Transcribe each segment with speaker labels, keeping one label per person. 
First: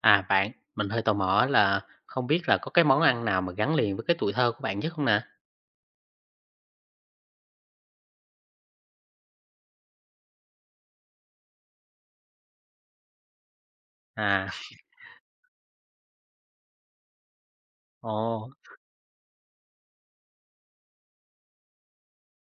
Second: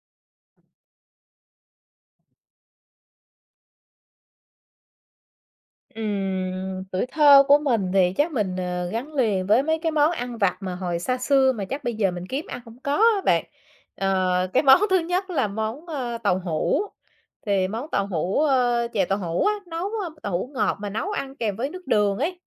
Speaker 1: À, bạn, mình hơi tò mò là không biết là có cái món ăn nào mà gắn liền với cái tuổi thơ của bạn nhất không nè?
Speaker 2: Tuổi thơ của mình thì chắc mình gắn liền với mấy cái món ăn vặt mà hồi xa xưa mà chắc bây giờ mình kiếm ăn không có á bạn.
Speaker 1: À,
Speaker 2: Cái món thứ nhất là món tàu hũ, thì món tàu hũ,
Speaker 1: ồ,
Speaker 2: ơ, chè tàu hũ á, nấu tàu hũ ngọt mà nấu ăn kèm với nước đường ấy.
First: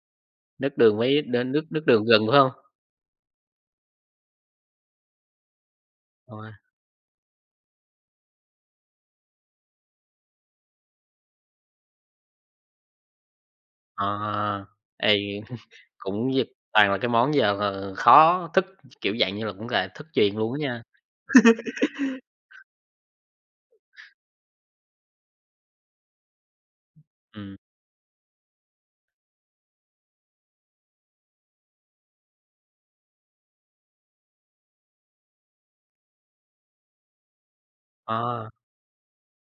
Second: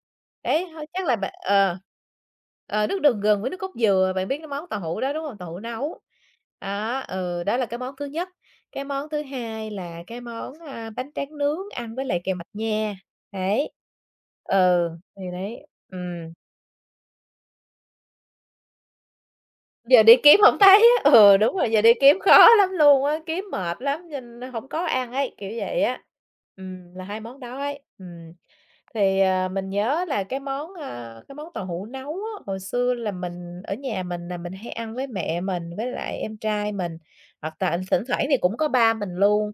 Speaker 2: Đấy,
Speaker 1: nước
Speaker 2: thôi
Speaker 1: đường
Speaker 2: chắc là
Speaker 1: với
Speaker 2: bạn
Speaker 1: nước
Speaker 2: ờ,
Speaker 1: nước đường gừng, phải không?
Speaker 2: ờ, nước đường gừng với nước cốt dừa, bạn biết cái món tàu hũ đó, đúng không? Tàu hũ nấu.
Speaker 1: Rồi,
Speaker 2: Đó, ừ, đó là cái món thứ nhất. Cái món thứ hai là cái món bánh tráng nướng ăn với lại kèo mạch nha. Đấy.
Speaker 1: ờ,
Speaker 2: Ừ, thì
Speaker 1: ê,
Speaker 2: đấy,
Speaker 1: cũng
Speaker 2: ừm,
Speaker 1: d toàn là cái món giờ là khó thức, kiểu, dạng như là, cũng là
Speaker 2: giờ
Speaker 1: thức
Speaker 2: đi
Speaker 1: truyền
Speaker 2: kiếm
Speaker 1: luôn á
Speaker 2: hổng
Speaker 1: nha.
Speaker 2: thấy á, ừ, đúng rồi, giờ đi kiếm khó lắm luôn á, kiếm mệt lắm nên hổng có ăn ấy, kiểu vậy á. Là 2 món
Speaker 1: Ừm,
Speaker 2: đó ấy, Thì mình nhớ là cái món, cái món tàu hũ nấu á, hồi xưa là mình ở nhà mình là mình hay ăn với mẹ mình với lại em trai mình, hoặc là thỉnh thoảng thì
Speaker 1: ờ,
Speaker 2: cũng có ba mình luôn.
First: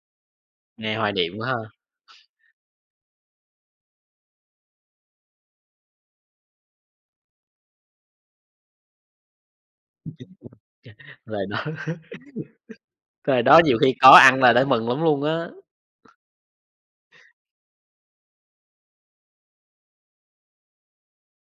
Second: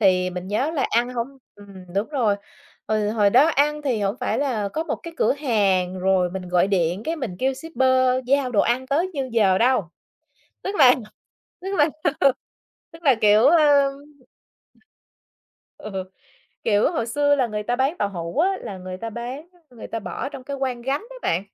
Speaker 2: Thì mình nhớ là
Speaker 1: nghe
Speaker 2: ăn
Speaker 1: hoài niệm
Speaker 2: hông,
Speaker 1: quá ha.
Speaker 2: đúng rồi. Ừ, hồi đó ăn thì không phải là có một cái cửa hàng rồi mình gọi điện cái mình kêu shipper giao đồ ăn tới như giờ đâu. Tức là
Speaker 1: Rồi đó,
Speaker 2: tức là tức là,
Speaker 1: rồi
Speaker 2: kiểu,
Speaker 1: đó nhiều
Speaker 2: ơ
Speaker 1: khi có ăn là đã mừng lắm luôn á.
Speaker 2: Ừ, kiểu, hồi xưa là người ta bán tàu hũ á, là người ta bỏ trong cái quan gánh đấy bạn.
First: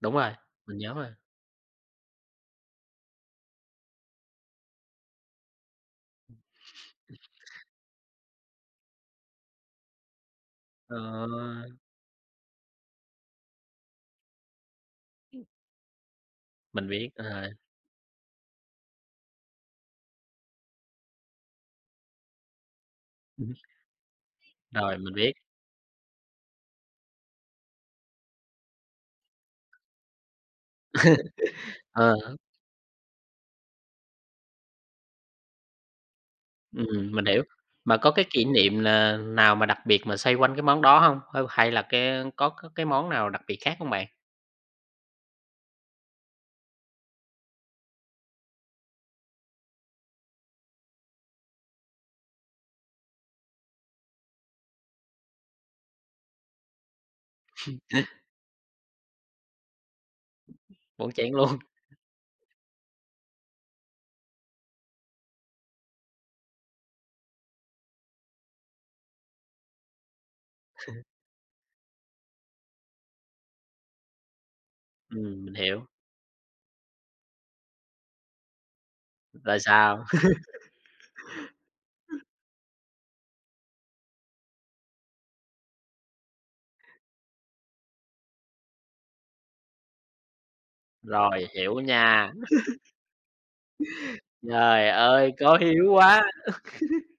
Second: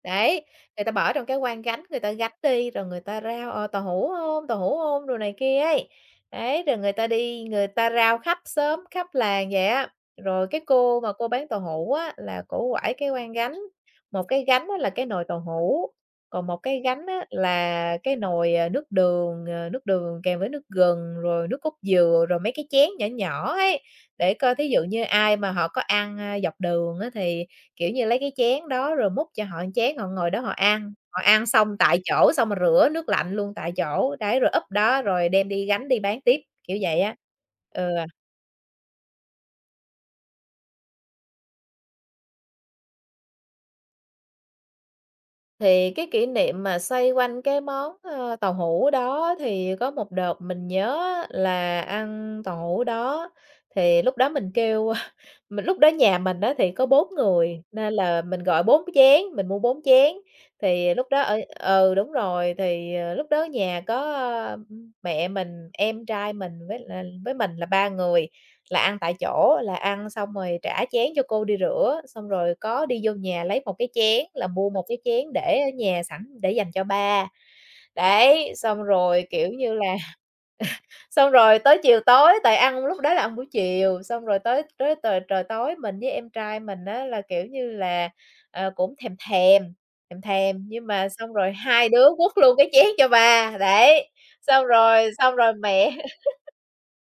Speaker 1: Đúng rồi,
Speaker 2: Đấy,
Speaker 1: mình
Speaker 2: người ta
Speaker 1: nhớ
Speaker 2: bỏ
Speaker 1: rồi.
Speaker 2: trong cái quan gánh, người ta gánh đi rồi người ta rao, "Tàu hũ hông? Tàu hũ hông?" đồ này kia ấy. Đấy, rồi người ta đi người ta rao khắp xóm, khắp làng vậy á. Rồi cái
Speaker 1: Ờ,
Speaker 2: cô mà cô bán tàu hũ á, là cổ quải cái quan gánh, một cái gánh á là cái nồi tàu hũ. Còn một cái
Speaker 1: mình
Speaker 2: gánh
Speaker 1: biết,
Speaker 2: á
Speaker 1: ờ,
Speaker 2: là cái nồi nước đường, nước đường kèm với nước gừng, rồi nước cốt dừa, rồi mấy cái chén nhỏ nhỏ ấy, để coi thí dụ
Speaker 1: rồi,
Speaker 2: như
Speaker 1: mình biết.
Speaker 2: ai mà họ có ăn dọc đường á thì, kiểu như, lấy cái chén đó rồi múc cho họ một chén, họ ngồi đó họ ăn xong tại
Speaker 1: Ờ.
Speaker 2: chỗ, xong rồi rửa nước lạnh luôn tại chỗ, đấy, rồi úp đó rồi đem đi gánh đi bán tiếp, kiểu vậy á.
Speaker 1: Mình hiểu.
Speaker 2: Ừ.
Speaker 1: Mà có cái kỷ niệm nào mà đặc biệt mà xoay quanh cái món đó hông? Hay hay là cái có cái món nào đặc biệt khác hông bạn?
Speaker 2: Thì cái kỷ niệm mà xoay quanh cái món tàu hũ đó thì có một đợt mình nhớ là ăn tàu hũ đó, thì lúc đó mình kêu mình lúc đó nhà mình đó thì có 4 người, nên là mình gọi 4 chén, mình mua 4 chén. Thì lúc
Speaker 1: Bún
Speaker 2: đó
Speaker 1: chén
Speaker 2: ở
Speaker 1: luôn.
Speaker 2: ừ, đúng rồi, thì lúc đó nhà có mẹ mình, em trai mình với là với mình là 3 người. Là ăn tại chỗ, là ăn xong rồi trả chén cho cô đi rửa, xong rồi có đi vô nhà lấy một cái chén, là mua một cái chén
Speaker 1: Mình
Speaker 2: để ở
Speaker 1: hiểu.
Speaker 2: nhà sẵn để dành cho ba. Đấy, xong rồi, kiểu
Speaker 1: Rồi
Speaker 2: như là,
Speaker 1: sao?
Speaker 2: xong rồi tới chiều tối, tại ăn lúc đó là ăn buổi chiều, xong rồi tới tới trời trời tối mình với em trai mình á là, kiểu như là, cũng thèm thèm, thèm thèm, nhưng mà xong
Speaker 1: Rồi,
Speaker 2: rồi
Speaker 1: hiểu
Speaker 2: hai đứa
Speaker 1: nha.
Speaker 2: quất luôn cái chén cho ba, đấy,
Speaker 1: Trời ơi,
Speaker 2: xong rồi
Speaker 1: có
Speaker 2: mẹ
Speaker 1: hiếu quá!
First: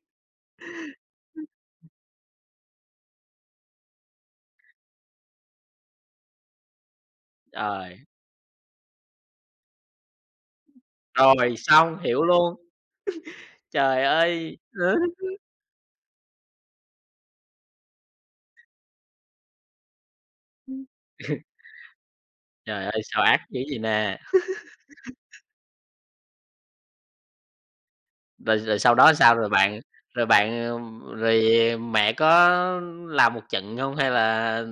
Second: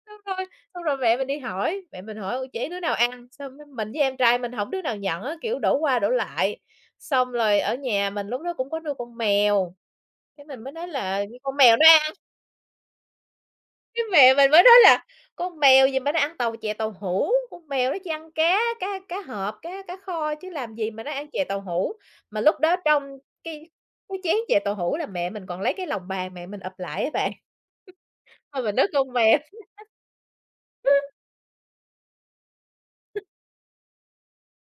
Speaker 2: Thôi, xong rồi mẹ mình đi hỏi, mẹ mình hỏi: "Ủa, chỉ đứa nào ăn?" Xong mình với em trai mình hổng đứa nào nhận á, kiểu, đổ qua đổ lại. Xong rồi ở
Speaker 1: Trời,
Speaker 2: nhà mình lúc đó cũng có nuôi con mèo, cái mình mới nói là "Như
Speaker 1: rồi
Speaker 2: con mèo nó
Speaker 1: xong,
Speaker 2: ăn",
Speaker 1: hiểu luôn. Trời
Speaker 2: cái mẹ mình
Speaker 1: ơi!
Speaker 2: mới nói là "Con mèo gì mà nó ăn chè tàu hũ, con mèo nó chỉ ăn cá cá cá hộp, cá cá kho chứ làm gì mà nó ăn
Speaker 1: Ừ.
Speaker 2: chè tàu hũ." Mà lúc đó
Speaker 1: Trời ơi,
Speaker 2: trong
Speaker 1: sao ác dữ
Speaker 2: cái
Speaker 1: vậy nè?
Speaker 2: cái chén chè tàu hũ là mẹ mình còn lấy cái lòng bàn mẹ mình ụp lại á bạn,
Speaker 1: Rồi,
Speaker 2: thôi mình
Speaker 1: rồi
Speaker 2: nói
Speaker 1: sau đó
Speaker 2: con
Speaker 1: sao
Speaker 2: mèo
Speaker 1: rồi bạn? Rồi bạn, ừm, rồi mẹ có làm một trận hông hay là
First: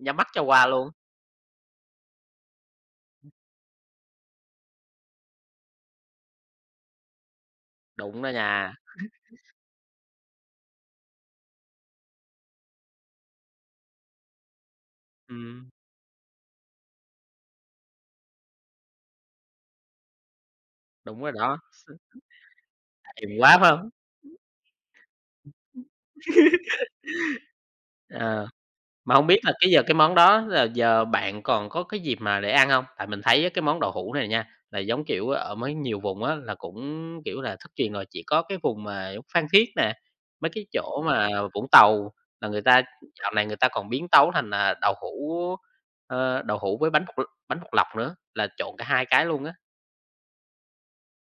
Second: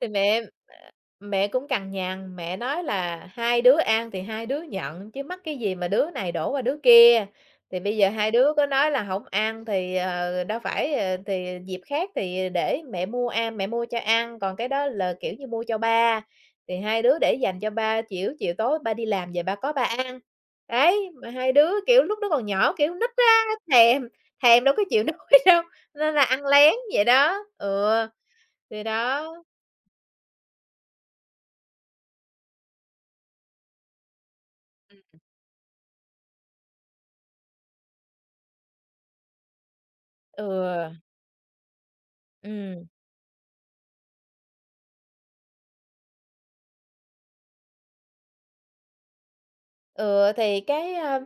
Speaker 2: thì
Speaker 1: mắt cho
Speaker 2: mẹ
Speaker 1: qua luôn?
Speaker 2: Mẹ cũng cằn nhằn, mẹ nói là "Hai đứa ăn thì hai đứa nhận, chứ mắc cái gì mà đứa này đổ qua đứa kia." Thì bây giờ
Speaker 1: Đụng ra
Speaker 2: hai đứa có
Speaker 1: nhà.
Speaker 2: nói là "Hổng ăn thì, đâu phải, thì dịp khác thì để mẹ mua cho ăn, còn cái đó là, kiểu như, mua
Speaker 1: Ừm.
Speaker 2: cho ba, thì hai đứa để dành cho ba, chiểu chiều tối ba đi làm về ba ăn." Đấy,
Speaker 1: Đúng
Speaker 2: mà
Speaker 1: rồi
Speaker 2: hai
Speaker 1: đó,
Speaker 2: đứa, kiểu, lúc đó còn nhỏ, kiểu, nít
Speaker 1: thèm
Speaker 2: á,
Speaker 1: quá phải hông?
Speaker 2: thèm, thèm đâu có chịu nói đâu, nên là ăn lén vậy đó. Ừ,
Speaker 1: Ờ,
Speaker 2: thì
Speaker 1: mà hông
Speaker 2: đó,
Speaker 1: biết là cái giờ cái món đó là giờ bạn còn có cái dịp mà để ăn hông? Tại mình thấy á cái món đậu hũ này nha, là giống kiểu ở mấy nhiều vùng á là cũng, kiểu là, thất truyền rồi, chỉ có cái vùng mà giống Phan Thiết nè,
Speaker 2: ừ,
Speaker 1: mấy cái chỗ mà Vũng Tàu là người ta
Speaker 2: ừm.
Speaker 1: dạo này người ta còn biến tấu thành là đậu hũ, ơ, đậu hũ với bánh bột lọc nữa, là trộn cả hai cái luôn á.
Speaker 2: Ừ, thì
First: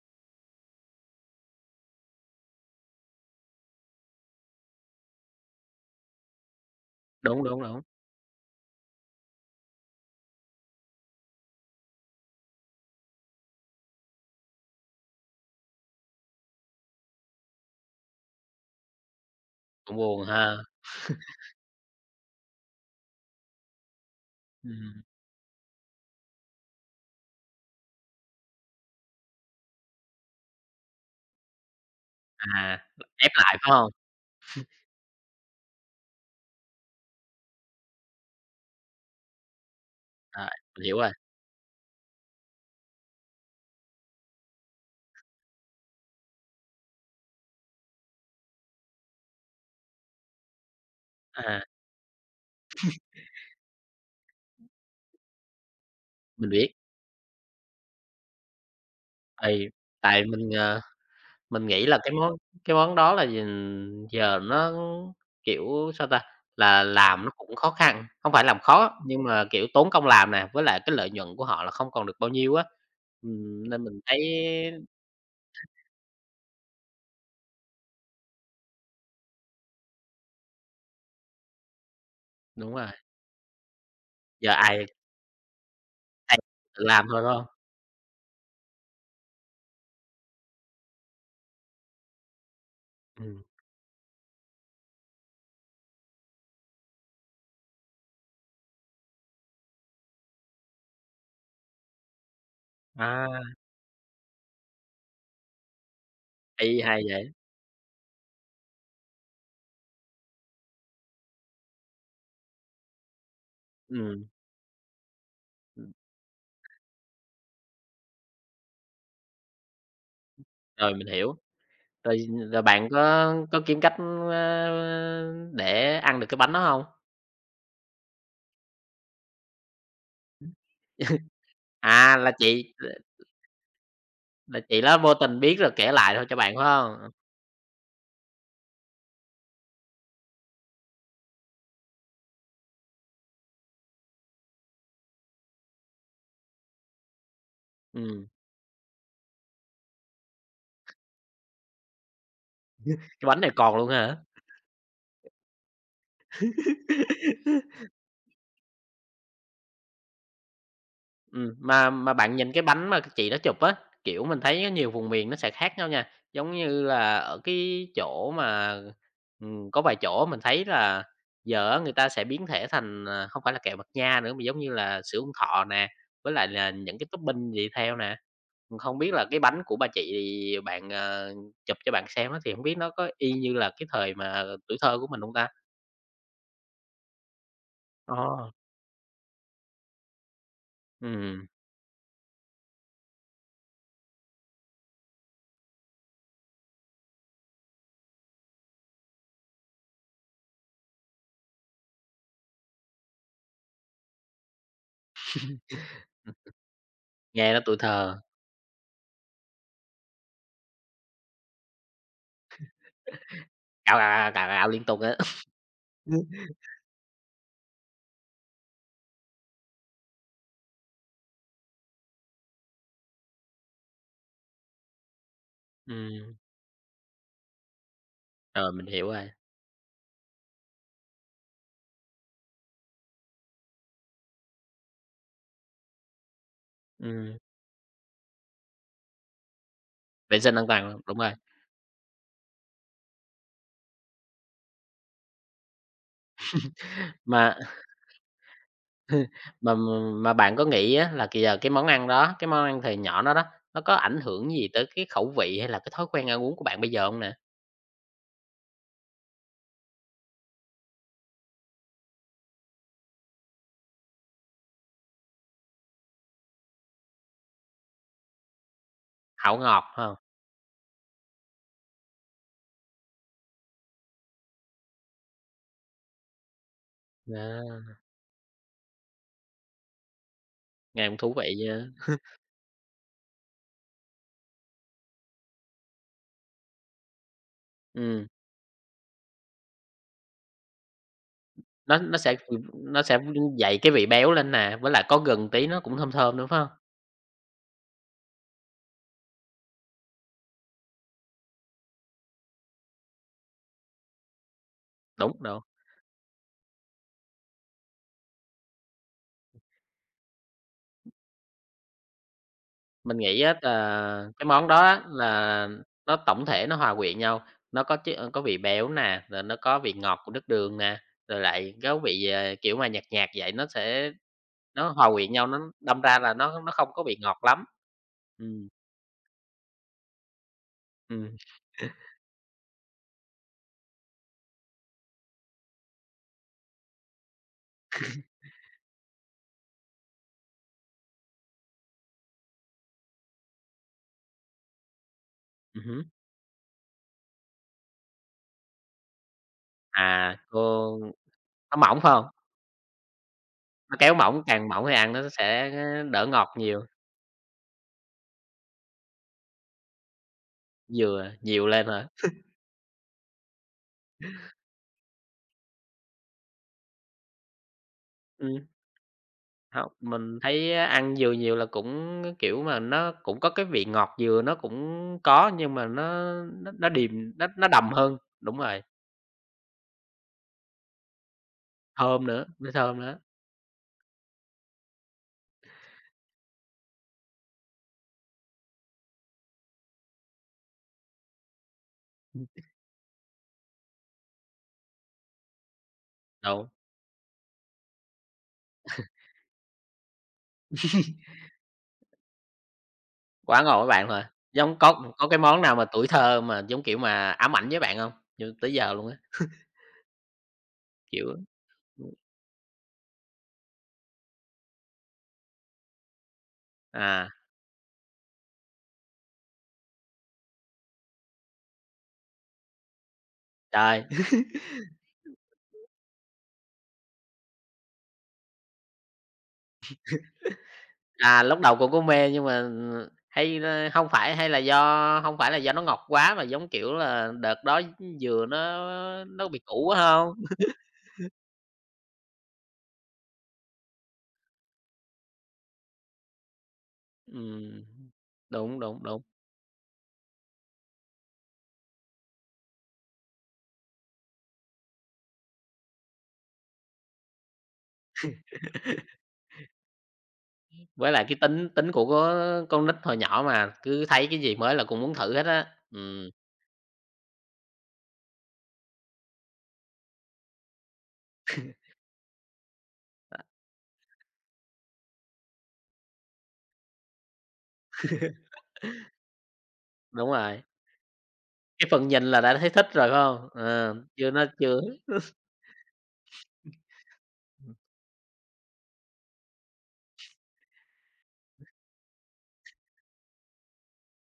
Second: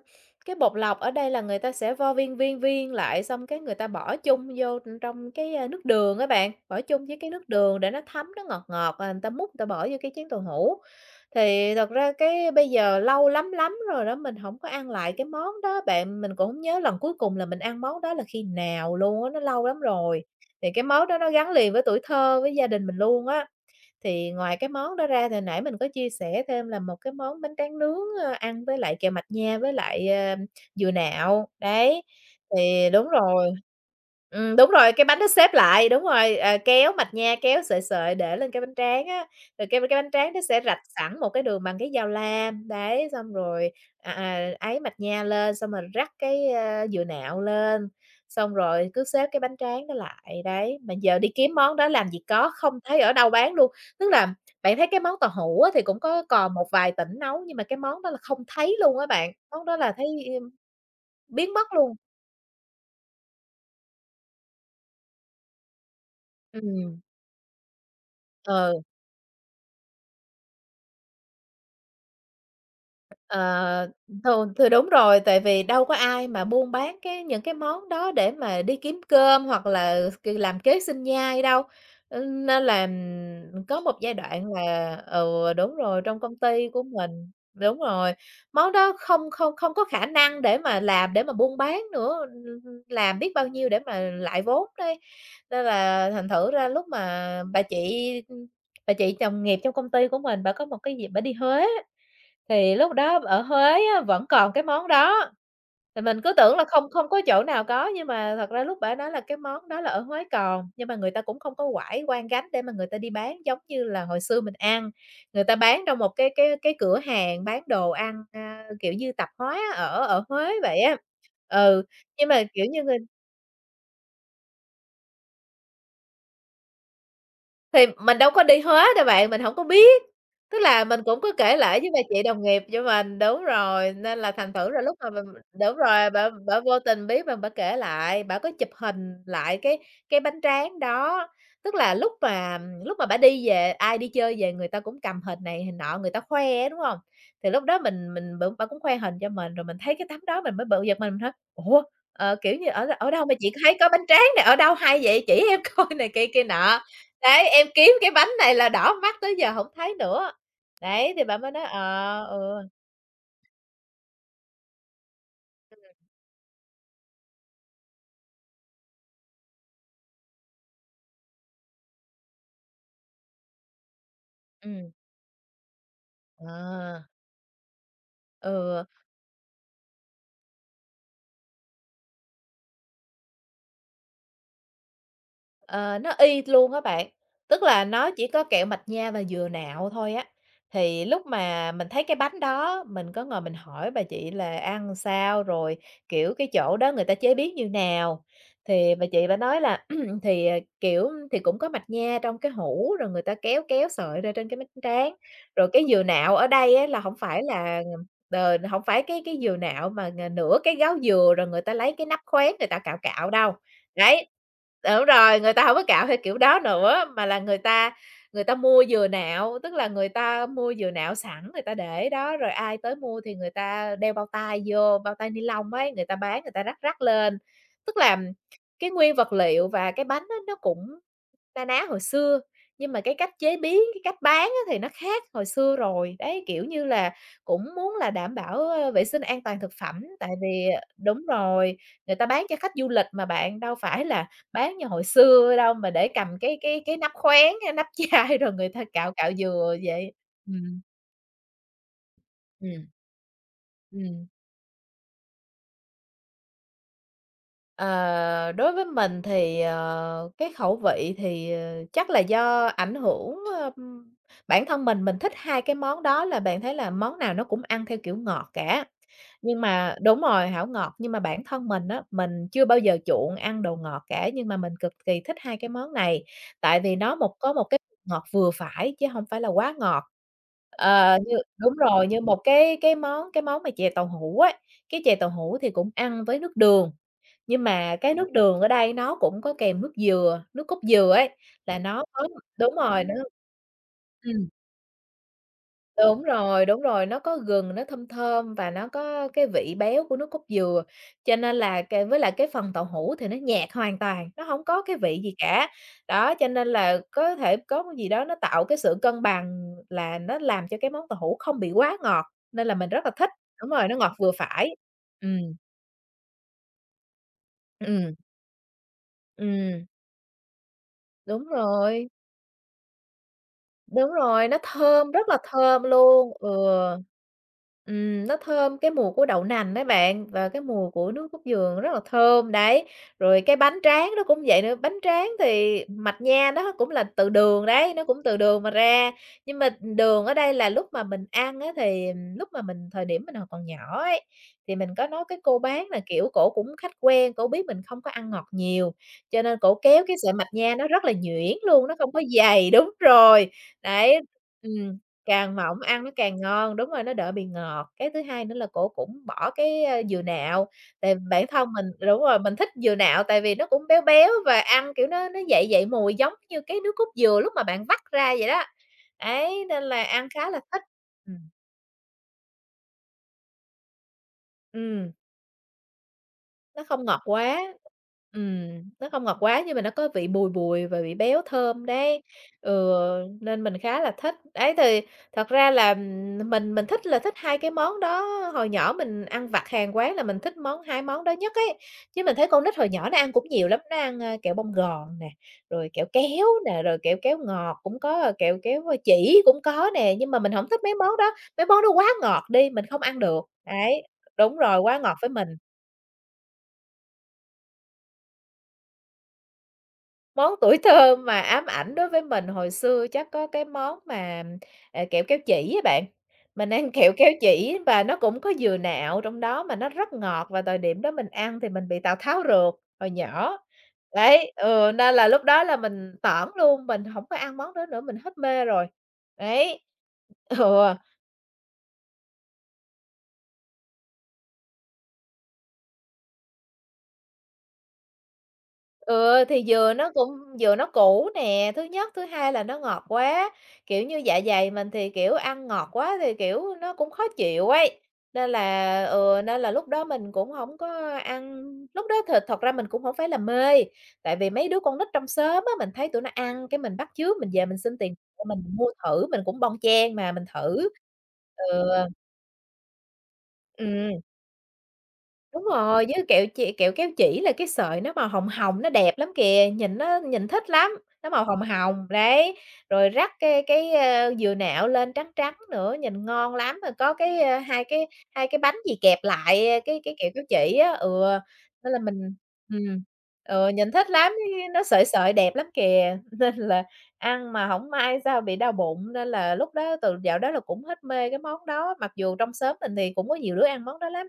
Speaker 2: cái bột lọc ở đây là người ta sẽ vo viên, viên, viên lại xong cái người ta bỏ chung vô trong cái nước đường á bạn, bỏ chung với cái
Speaker 1: Đúng,
Speaker 2: nước
Speaker 1: đúng,
Speaker 2: đường
Speaker 1: đúng,
Speaker 2: để nó thấm, nó ngọt ngọt, à, người ta múc người ta bỏ vô cái chén tàu hũ. Thì thật ra cái bây giờ lâu lắm lắm rồi đó, mình không có ăn lại cái món đó bạn, mình cũng không nhớ lần cuối cùng là mình ăn món đó là khi nào luôn á, nó lâu lắm
Speaker 1: cũng buồn
Speaker 2: rồi.
Speaker 1: ha.
Speaker 2: Thì cái món đó nó gắn liền với tuổi thơ, với gia đình mình luôn á. Thì ngoài cái món
Speaker 1: Ừm,
Speaker 2: đó ra thì nãy mình có chia sẻ thêm là một cái món bánh tráng nướng, ăn với lại kẹo mạch nha với lại dừa nạo, đấy,
Speaker 1: à,
Speaker 2: thì đúng
Speaker 1: ép
Speaker 2: rồi.
Speaker 1: lại phải hông?
Speaker 2: Đúng rồi, cái bánh nó xếp lại, đúng rồi, kéo mạch nha, kéo sợi sợi để lên cái bánh tráng á, rồi cái bánh tráng nó
Speaker 1: Rồi,
Speaker 2: sẽ rạch
Speaker 1: mình hiểu rồi,
Speaker 2: sẵn một cái đường bằng cái dao lam, đấy, xong rồi, ấy mạch nha lên, xong rồi rắc dừa nạo lên, xong rồi cứ xếp cái bánh tráng nó lại, đấy. Mà giờ đi kiếm
Speaker 1: à,
Speaker 2: món đó làm gì có, không thấy ở đâu bán luôn. Tức là bạn thấy cái món tàu hũ á thì cũng có
Speaker 1: mình
Speaker 2: còn một
Speaker 1: biết.
Speaker 2: vài tỉnh nấu, nhưng mà cái món đó là không thấy luôn á bạn, món
Speaker 1: Tại
Speaker 2: đó là thấy,
Speaker 1: tại mình, ờ,
Speaker 2: biến
Speaker 1: mình
Speaker 2: mất
Speaker 1: nghĩ
Speaker 2: luôn.
Speaker 1: là cái món đó là dình giờ nó, kiểu, sao ta, là
Speaker 2: Ừm,
Speaker 1: làm nó cũng khó khăn, hông phải làm
Speaker 2: ờ.
Speaker 1: khó, nhưng mà, kiểu, tốn công làm nè, với lại cái lợi nhuận của họ là không còn được bao nhiêu á. Nên
Speaker 2: Ờ,
Speaker 1: mình thấy
Speaker 2: thường thì đúng rồi, tại vì đâu có ai mà buôn bán những cái món đó để mà đi kiếm cơm hoặc là làm kế sinh nhai đâu. Nên
Speaker 1: đúng
Speaker 2: là,
Speaker 1: rồi,
Speaker 2: có một giai
Speaker 1: giờ
Speaker 2: đoạn
Speaker 1: ai
Speaker 2: là ừ, đúng rồi, trong công
Speaker 1: ai
Speaker 2: ty của
Speaker 1: tự làm thôi,
Speaker 2: mình
Speaker 1: phải hông?
Speaker 2: đúng rồi, món đó không không không có khả năng để mà làm, để mà buôn bán nữa, làm biết
Speaker 1: Ừm,
Speaker 2: bao nhiêu để mà lại vốn đây. Nên là thành thử ra lúc mà bà chị đồng nghiệp trong công ty của mình, bà có một cái dịp bà đi Huế. Thì lúc đó
Speaker 1: à,
Speaker 2: ở Huế á, vẫn còn cái món đó, thì mình cứ tưởng là
Speaker 1: hay
Speaker 2: không
Speaker 1: hay
Speaker 2: không có
Speaker 1: vậy,
Speaker 2: chỗ nào có, nhưng mà thật ra lúc bả nói là cái món đó là ở Huế còn, nhưng mà người ta cũng không có quải quang gánh để mà người ta đi bán giống như là hồi
Speaker 1: ừm,
Speaker 2: xưa mình ăn. Người ta bán
Speaker 1: ừm,
Speaker 2: trong một cái cửa hàng bán đồ ăn, kiểu như, tạp hóa ở ở Huế vậy
Speaker 1: rồi
Speaker 2: á.
Speaker 1: mình hiểu.
Speaker 2: Ừ,
Speaker 1: Rồi,
Speaker 2: nhưng mà,
Speaker 1: rồi
Speaker 2: kiểu như,
Speaker 1: bạn có kiếm cách, ơ, để ăn được cái bánh đó hông?
Speaker 2: Thì mình đâu có đi hết đâu bạn, mình hổng có biết. Tức là mình cũng có kể lể với bà
Speaker 1: À,
Speaker 2: chị đồng nghiệp cho mình đúng rồi, nên là thành
Speaker 1: là
Speaker 2: thử
Speaker 1: chị
Speaker 2: là lúc
Speaker 1: đó
Speaker 2: mà
Speaker 1: vô
Speaker 2: mình
Speaker 1: tình biết rồi
Speaker 2: đúng
Speaker 1: kể
Speaker 2: rồi,
Speaker 1: lại thôi
Speaker 2: bả
Speaker 1: cho bạn,
Speaker 2: bả
Speaker 1: phải
Speaker 2: vô tình
Speaker 1: hông?
Speaker 2: biết mà bả kể lại, bả có chụp hình lại cái bánh tráng đó. Tức là lúc mà Lúc mà bả đi về, ai đi chơi về người ta cũng cầm hình này hình nọ, người ta khoe á, đúng hông? Thì lúc đó mình
Speaker 1: Ừm,
Speaker 2: mình bả cũng khoe hình cho mình, rồi mình thấy cái tấm đó mình mới bự giật mình hỏi: "Ủa, kiểu như, ở ở đâu
Speaker 1: cái
Speaker 2: mà
Speaker 1: bánh này
Speaker 2: chị
Speaker 1: còn
Speaker 2: thấy
Speaker 1: luôn
Speaker 2: có bánh
Speaker 1: hả?
Speaker 2: tráng này, ở đâu hay vậy, chỉ em coi" này kia kia nọ. Đấy, em kiếm cái bánh này là đỏ mắt tới giờ hổng thấy nữa. Đấy, thì bạn mới nói,
Speaker 1: Mà
Speaker 2: ờ,
Speaker 1: bạn nhìn cái
Speaker 2: ừ,
Speaker 1: bánh mà chị đó chụp á, kiểu, mình thấy nhiều vùng miền nó sẽ khác nhau nha. Giống như là ở cái chỗ mà, có vài chỗ mình thấy là giờ á người ta sẽ biến thể thành, à, không phải là kẹo mạch nha nữa, mà giống như
Speaker 2: ừm,
Speaker 1: là sữa ông thọ nè, với lại là những
Speaker 2: ờ,
Speaker 1: cái topping gì theo nè.
Speaker 2: ừ.
Speaker 1: Không biết là cái bánh của bà chị bạn, ờ, chụp cho bạn xem á thì hổng biết nó có y như là cái thời mà tuổi thơ của mình hông ta?
Speaker 2: Ờ, nó y luôn á bạn, tức là nó chỉ có
Speaker 1: Ờ,
Speaker 2: kẹo mạch nha và dừa nạo thôi á. Thì lúc
Speaker 1: ừm.
Speaker 2: mà mình thấy cái bánh đó, mình có ngồi mình hỏi bà chị là ăn sao, rồi, kiểu, cái chỗ đó người ta chế biến như nào. Thì bà chị bả nói là thì, kiểu, thì cũng có mạch nha trong cái hũ, rồi người ta kéo kéo sợi ra trên cái bánh tráng. Rồi cái dừa nạo ở đây á là không phải
Speaker 1: Nghe nó tuổi
Speaker 2: là,
Speaker 1: thờ,
Speaker 2: hổng phải cái dừa nạo mà, nửa cái gáo dừa rồi người ta lấy cái nắp khoét người ta cạo cạo đâu.
Speaker 1: cào cào
Speaker 2: Đấy,
Speaker 1: gào, gào, gào" liên tục
Speaker 2: đúng
Speaker 1: á.
Speaker 2: rồi, người ta hổng có cạo theo
Speaker 1: Ừm.
Speaker 2: kiểu đó nữa, mà là người ta mua dừa nạo, tức là người ta mua dừa nạo sẵn, người ta để đó, rồi ai tới mua thì người ta đeo bao tay vô, bao tay ni lông ấy, người ta
Speaker 1: Ừm,
Speaker 2: bán người ta rắc rắc lên. Tức là
Speaker 1: rồi, mình
Speaker 2: cái
Speaker 1: hiểu
Speaker 2: nguyên
Speaker 1: rồi,
Speaker 2: vật liệu và cái bánh á nó cũng na ná hồi xưa, nhưng mà cái cách chế biến, cái cách bán á thì nó khác hồi xưa rồi. Đấy, kiểu như là,
Speaker 1: ừm,
Speaker 2: cũng muốn là đảm bảo, vệ sinh an toàn thực phẩm, tại
Speaker 1: vệ sinh an
Speaker 2: vì
Speaker 1: toàn, đúng
Speaker 2: đúng
Speaker 1: rồi.
Speaker 2: rồi, người ta bán cho khách du lịch mà bạn, đâu phải là bán như hồi xưa đâu mà để cầm cái nắp
Speaker 1: Mà
Speaker 2: khoáng, nắp chai rồi người ta cạo cạo
Speaker 1: mà
Speaker 2: dừa vậy.
Speaker 1: mà bạn có
Speaker 2: Ừm,
Speaker 1: nghĩ á là kìa cái món ăn đó, cái món ăn
Speaker 2: ừm.
Speaker 1: thời nhỏ đó đó, nó có ảnh
Speaker 2: Ừm.
Speaker 1: hưởng gì tới cái khẩu vị hay là cái thói quen ăn uống của bạn bây giờ hông nè?
Speaker 2: Ờ, đối với mình thì, cái khẩu vị thì, chắc là do ảnh hưởng, ưm, bản thân mình thích hai cái món đó là bạn thấy là món nào nó cũng ăn theo kiểu ngọt cả.
Speaker 1: Hảo
Speaker 2: Nhưng
Speaker 1: ngọt
Speaker 2: mà
Speaker 1: hông?
Speaker 2: đúng rồi, hảo ngọt, nhưng mà bản thân mình á, mình chưa bao giờ chuộng ăn đồ ngọt cả, nhưng mà mình cực kỳ thích hai cái món này, tại vì nó có một cái
Speaker 1: Đó,
Speaker 2: ngọt vừa phải chứ không phải là quá ngọt.
Speaker 1: nghe cũng
Speaker 2: Ờ,
Speaker 1: thú
Speaker 2: như
Speaker 1: vị
Speaker 2: đúng
Speaker 1: nha.
Speaker 2: rồi, như một cái món mà chè tàu hũ ấy, cái chè tàu hũ thì cũng ăn với nước đường. Nhưng mà cái
Speaker 1: Ừm,
Speaker 2: nước đường ở đây nó cũng có kèm nước dừa, nước cốt dừa ấy, là
Speaker 1: nó
Speaker 2: nó
Speaker 1: nó
Speaker 2: có
Speaker 1: sẽ,
Speaker 2: đúng
Speaker 1: nó
Speaker 2: rồi, nó.
Speaker 1: sẽ dậy cái vị béo
Speaker 2: Ừm,
Speaker 1: lên nè, với lại có gừng tí nó cũng thơm thơm nữa, phải hông?
Speaker 2: đúng rồi, nó có gừng, nó thơm thơm và nó có cái vị béo của nước cốt dừa, cho nên là với lại cái phần tàu hũ thì nó nhạt hoàn toàn, nó hổng có cái vị gì
Speaker 1: Đúng, đúng.
Speaker 2: cả. Đó, cho nên là có thể có cái gì đó nó tạo cái sự cân bằng là nó làm cho cái món tàu hũ không bị quá ngọt, nên là mình rất là
Speaker 1: Mình
Speaker 2: thích.
Speaker 1: nghĩ á
Speaker 2: Đúng rồi, nó ngọt
Speaker 1: là
Speaker 2: vừa
Speaker 1: cái món
Speaker 2: phải.
Speaker 1: đó á
Speaker 2: Ừm,
Speaker 1: là nó tổng thể nó hòa quyện nhau, nó có chứ
Speaker 2: ừm,
Speaker 1: có vị béo nè, rồi nó có
Speaker 2: ừm,
Speaker 1: vị ngọt của nước đường nè, rồi
Speaker 2: đúng
Speaker 1: lại có
Speaker 2: rồi.
Speaker 1: vị, ờ, kiểu mà nhạt nhạt vậy, nó
Speaker 2: Đúng
Speaker 1: sẽ
Speaker 2: rồi, nó
Speaker 1: nó hòa
Speaker 2: thơm, rất
Speaker 1: quyện
Speaker 2: là
Speaker 1: nhau, nó
Speaker 2: thơm
Speaker 1: đâm ra
Speaker 2: luôn,
Speaker 1: là
Speaker 2: ừ.
Speaker 1: nó không có vị ngọt lắm.
Speaker 2: Nó
Speaker 1: Ừm,
Speaker 2: thơm cái mùi của đậu nành đấy bạn, và cái mùi của nước
Speaker 1: ừm,
Speaker 2: cốt dừa rất là thơm, đấy. Rồi cái bánh tráng nó cũng vậy nữa, bánh tráng thì mạch nha nó cũng là từ đường đấy, nó cũng từ đường mà ra. Nhưng mà đường ở đây là lúc mà mình ăn á thì lúc mà mình thời điểm mình còn nhỏ ấy, thì mình có nói cái cô bán là,
Speaker 1: hứm.
Speaker 2: kiểu, cổ cũng khách quen, cổ biết mình không có ăn ngọt nhiều. Cho nên cổ kéo cái sợi
Speaker 1: À,
Speaker 2: mạch nha nó rất là nhuyễn
Speaker 1: nó
Speaker 2: luôn, nó
Speaker 1: mỏng phải
Speaker 2: không có
Speaker 1: không?
Speaker 2: dày đúng rồi,
Speaker 1: Nó kéo
Speaker 2: đấy,
Speaker 1: mỏng, càng mỏng thì
Speaker 2: ừm,
Speaker 1: ăn nó
Speaker 2: càng
Speaker 1: sẽ
Speaker 2: mỏng ăn nó
Speaker 1: đỡ
Speaker 2: càng
Speaker 1: ngọt
Speaker 2: ngon,
Speaker 1: nhiều,
Speaker 2: đúng rồi, nó đỡ bị ngọt. Cái thứ hai nữa là cổ cũng bỏ cái, dừa nạo, tại
Speaker 1: dừa
Speaker 2: bản
Speaker 1: nhiều
Speaker 2: thân
Speaker 1: lên
Speaker 2: mình
Speaker 1: hả?
Speaker 2: đúng rồi, mình thích dừa nạo tại vì nó cũng béo béo và ăn, kiểu, nó dậy dậy mùi giống như cái nước cốt dừa lúc mà bạn vắt ra vậy
Speaker 1: Ừm.
Speaker 2: đó. Đấy, nên
Speaker 1: Hông,
Speaker 2: là ăn
Speaker 1: mình
Speaker 2: khá là
Speaker 1: thấy
Speaker 2: thích.
Speaker 1: á, ăn dừa
Speaker 2: Ừm,
Speaker 1: nhiều là cũng, kiểu mà, nó cũng có cái vị ngọt dừa nó cũng
Speaker 2: ừm.
Speaker 1: có, nhưng mà nó nó
Speaker 2: Nó
Speaker 1: nó
Speaker 2: không
Speaker 1: điềm,
Speaker 2: ngọt
Speaker 1: nó
Speaker 2: quá,
Speaker 1: nó đậm hơn. Đúng rồi,
Speaker 2: nó không ngọt quá nhưng mà nó có vị bùi bùi và vị béo thơm đấy.
Speaker 1: thơm nữa, nó
Speaker 2: Ừ,
Speaker 1: thơm nữa.
Speaker 2: nên mình khá là thích. Đấy, thì thật ra là, mình thích là thích 2 cái món đó, hồi nhỏ mình ăn vặt hàng quán là mình thích hai món đó nhất ấy. Chứ mình thấy con nít hồi nhỏ nó ăn cũng nhiều lắm, nó ăn, kẹo bông gòn nè, rồi kẹo kéo
Speaker 1: Đúng,
Speaker 2: nè, rồi kẹo kéo ngọt cũng có, kẹo kéo, chỉ cũng có nè, nhưng mà mình không thích mấy món đó quá ngọt đi, mình không ăn được.
Speaker 1: quá ngon với
Speaker 2: Đấy,
Speaker 1: bạn rồi.
Speaker 2: đúng
Speaker 1: Giống
Speaker 2: rồi, quá
Speaker 1: có
Speaker 2: ngọt
Speaker 1: có
Speaker 2: với
Speaker 1: cái
Speaker 2: mình.
Speaker 1: món nào mà tuổi thơ mà, giống kiểu mà, ám ảnh với bạn không? Như tới giờ luôn á,
Speaker 2: Món tuổi thơ
Speaker 1: kiểu
Speaker 2: mà ám ảnh đối với mình hồi xưa chắc có cái món mà, kẹo kéo chỉ á bạn. Mình ăn kẹo
Speaker 1: à,
Speaker 2: kéo chỉ và nó cũng có dừa nạo trong đó mà nó rất ngọt và thời điểm đó mình ăn thì mình bị Tào Tháo ruột hồi nhỏ.
Speaker 1: trời,
Speaker 2: Đấy, ừ, nên là lúc đó là mình tõn luôn, mình hổng có ăn món đó nữa, mình hết mê rồi. Đấy, ừ.
Speaker 1: à, lúc đầu cũng có mê nhưng mà, ừ, hay là hông phải hay là do không phải là do nó ngọt quá mà, giống kiểu là, đợt đó dừa
Speaker 2: Ừ,
Speaker 1: nó bị
Speaker 2: thì
Speaker 1: cũ
Speaker 2: dừa
Speaker 1: quá
Speaker 2: nó cũng
Speaker 1: không?
Speaker 2: nó cũ nè, thứ nhất, thứ hai là nó ngọt quá, kiểu như, dạ dày mình thì, kiểu, ăn ngọt quá thì, kiểu, nó cũng khó chịu
Speaker 1: Ừm,
Speaker 2: ấy, nên
Speaker 1: đúng, đúng,
Speaker 2: là
Speaker 1: đúng.
Speaker 2: ừ, nên là lúc đó mình cũng không có ăn. Lúc đó thật thật ra mình cũng không phải là mê, tại vì mấy đứa con nít trong xóm á, mình thấy tụi nó ăn cái mình bắt chước, mình về mình xin tiền mẹ mình mua thử, mình cũng bon chen mà mình thử.
Speaker 1: Với lại cái tính
Speaker 2: Ừ,
Speaker 1: tính của con nít hồi nhỏ mà, cứ
Speaker 2: ừm.
Speaker 1: thấy cái gì mới là cũng muốn thử hết
Speaker 2: Đúng
Speaker 1: á.
Speaker 2: rồi, với kẹo kéo chỉ là cái sợi nó màu hồng hồng, nó đẹp lắm kìa, nhìn nó nhìn thích lắm, nó màu hồng hồng, đấy, rồi rắc
Speaker 1: À,
Speaker 2: cái dừa nạo lên trắng trắng nữa, nhìn ngon lắm. Rồi có cái, hai cái bánh gì kẹp lại, cái
Speaker 1: đúng
Speaker 2: kẹo kéo
Speaker 1: rồi,
Speaker 2: chỉ á, ừ,
Speaker 1: cái
Speaker 2: nên là
Speaker 1: phần nhìn là đã thấy thích
Speaker 2: ừm,
Speaker 1: rồi, phải hông?
Speaker 2: ừ, nhìn
Speaker 1: Ờ,
Speaker 2: thích
Speaker 1: chứ
Speaker 2: lắm,
Speaker 1: nó chưa
Speaker 2: nó sợi sợi đẹp lắm kìa, nên là ăn mà
Speaker 1: ừm,
Speaker 2: không may sao bị đau bụng, nên là lúc đó từ dạo đó là cũng hết mê cái món đó, mặc dù trong xóm mình thì cũng có nhiều đứa ăn món đó lắm.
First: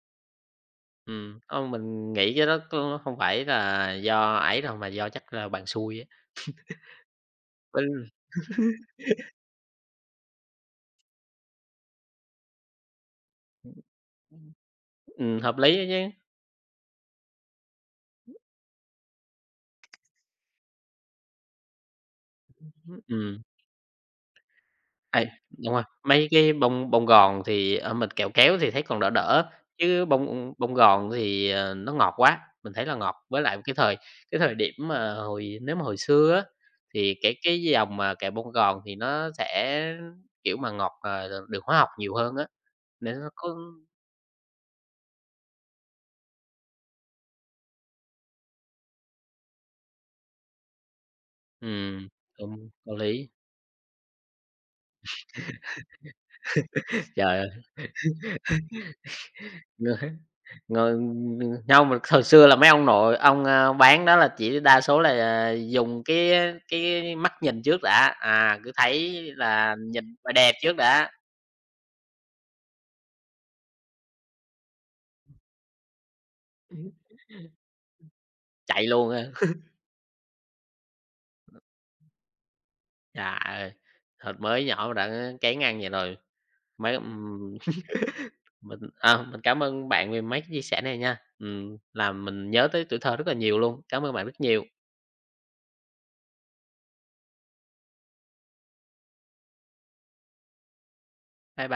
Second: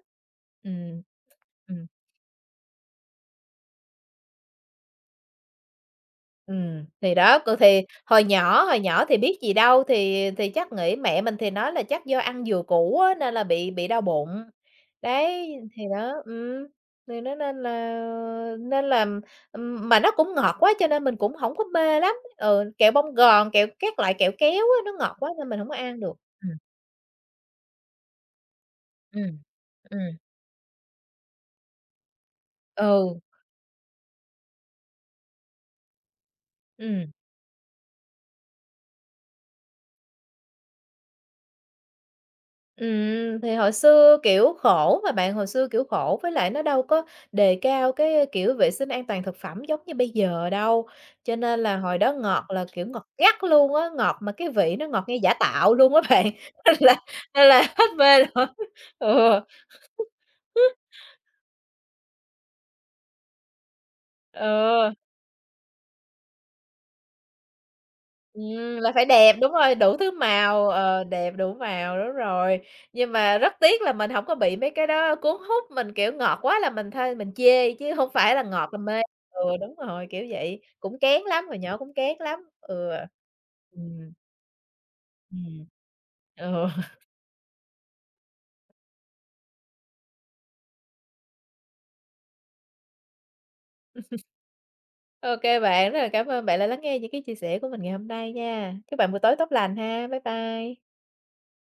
Speaker 2: Ừ.
Speaker 1: ừm,
Speaker 2: Ừm,
Speaker 1: mình nghĩ cái đó có không phải là do ấy đâu, mà do chắc là bạn xui á,
Speaker 2: thì đó, thì
Speaker 1: với
Speaker 2: hồi nhỏ thì biết gì đâu, thì chắc nghĩ mẹ mình thì nói là chắc do ăn dừa cũ á, nên là bị đau bụng. Đấy,
Speaker 1: hợp lý á
Speaker 2: thì đó,
Speaker 1: chứ,
Speaker 2: thì nó nên là, mà nó cũng ngọt quá cho nên mình cũng không có mê lắm. Ừ, kẹo bông
Speaker 1: ừm.
Speaker 2: gòn, kẹo các loại kẹo kéo á, nó ngọt
Speaker 1: Ấy,
Speaker 2: quá nên mình không
Speaker 1: đúng
Speaker 2: có
Speaker 1: rồi,
Speaker 2: ăn được.
Speaker 1: mấy
Speaker 2: Ừm,
Speaker 1: cái bông bông gòn thì, ờ, mình kẹo kéo thì thấy còn đỡ
Speaker 2: ừm,
Speaker 1: đỡ, chứ
Speaker 2: ừm,
Speaker 1: bông bông gòn thì, ờ, nó ngọt quá, mình thấy là ngọt.
Speaker 2: ừ,
Speaker 1: Với lại cái thời điểm mà hồi nếu mà hồi xưa á,
Speaker 2: ừm.
Speaker 1: thì cái dòng mà kẹo bông gòn thì nó sẽ, kiểu mà, ngọt, ờ, đường hóa học nhiều hơn á, nên nó có
Speaker 2: Thì hồi xưa, kiểu, khổ mà bạn, hồi xưa, kiểu, khổ với lại nó đâu có đề cao cái, kiểu, vệ sinh an toàn thực phẩm giống như bây giờ đâu, cho nên là hồi
Speaker 1: ừm,
Speaker 2: đó ngọt là,
Speaker 1: đúng,
Speaker 2: kiểu,
Speaker 1: có
Speaker 2: ngọt
Speaker 1: lý.
Speaker 2: gắt luôn á, ngọt mà cái vị nó ngọt nghe giả tạo luôn á bạn, nên là nên
Speaker 1: Trời
Speaker 2: là hết mê rồi.
Speaker 1: ơi! Người nhau mà thời xưa là mấy ông nội ông, a, bán đó là
Speaker 2: Ừ.
Speaker 1: chỉ đa
Speaker 2: Ừ.
Speaker 1: số là, à, dùng cái mắt nhìn trước đã, à, cứ
Speaker 2: Là phải
Speaker 1: thấy
Speaker 2: đẹp, đúng
Speaker 1: là
Speaker 2: rồi, đủ thứ
Speaker 1: nhìn bà đẹp
Speaker 2: màu,
Speaker 1: trước đã.
Speaker 2: đẹp đủ màu, đúng rồi. Nhưng mà rất tiếc là mình hổng có bị mấy cái đó cuốn hút, mình, kiểu, ngọt quá là
Speaker 1: Ừm.
Speaker 2: mình thôi, chê, chứ hông phải là ngọt là
Speaker 1: Chạy
Speaker 2: mê.
Speaker 1: luôn á.
Speaker 2: Ừ, đúng rồi, kiểu vậy, cũng kén lắm, hồi nhỏ cũng kén lắm, ừ. À.
Speaker 1: Trời ơi,
Speaker 2: Ừm,
Speaker 1: hồi mới nhỏ mà đã kén
Speaker 2: ừm.
Speaker 1: ăn vậy rồi,
Speaker 2: Ừ.
Speaker 1: mấy mình, à, mình cảm ơn bạn về mấy cái chia sẻ này nha, làm mình nhớ tới tuổi thơ rất là nhiều luôn. Cảm ơn bạn rất nhiều.
Speaker 2: Ô kê bạn, rất là cảm ơn bạn đã lắng nghe những cái chia sẻ của mình ngày hôm nay nha. Chúc bạn buổi tối tốt lành ha. Bye bye.
Speaker 1: Bye bye.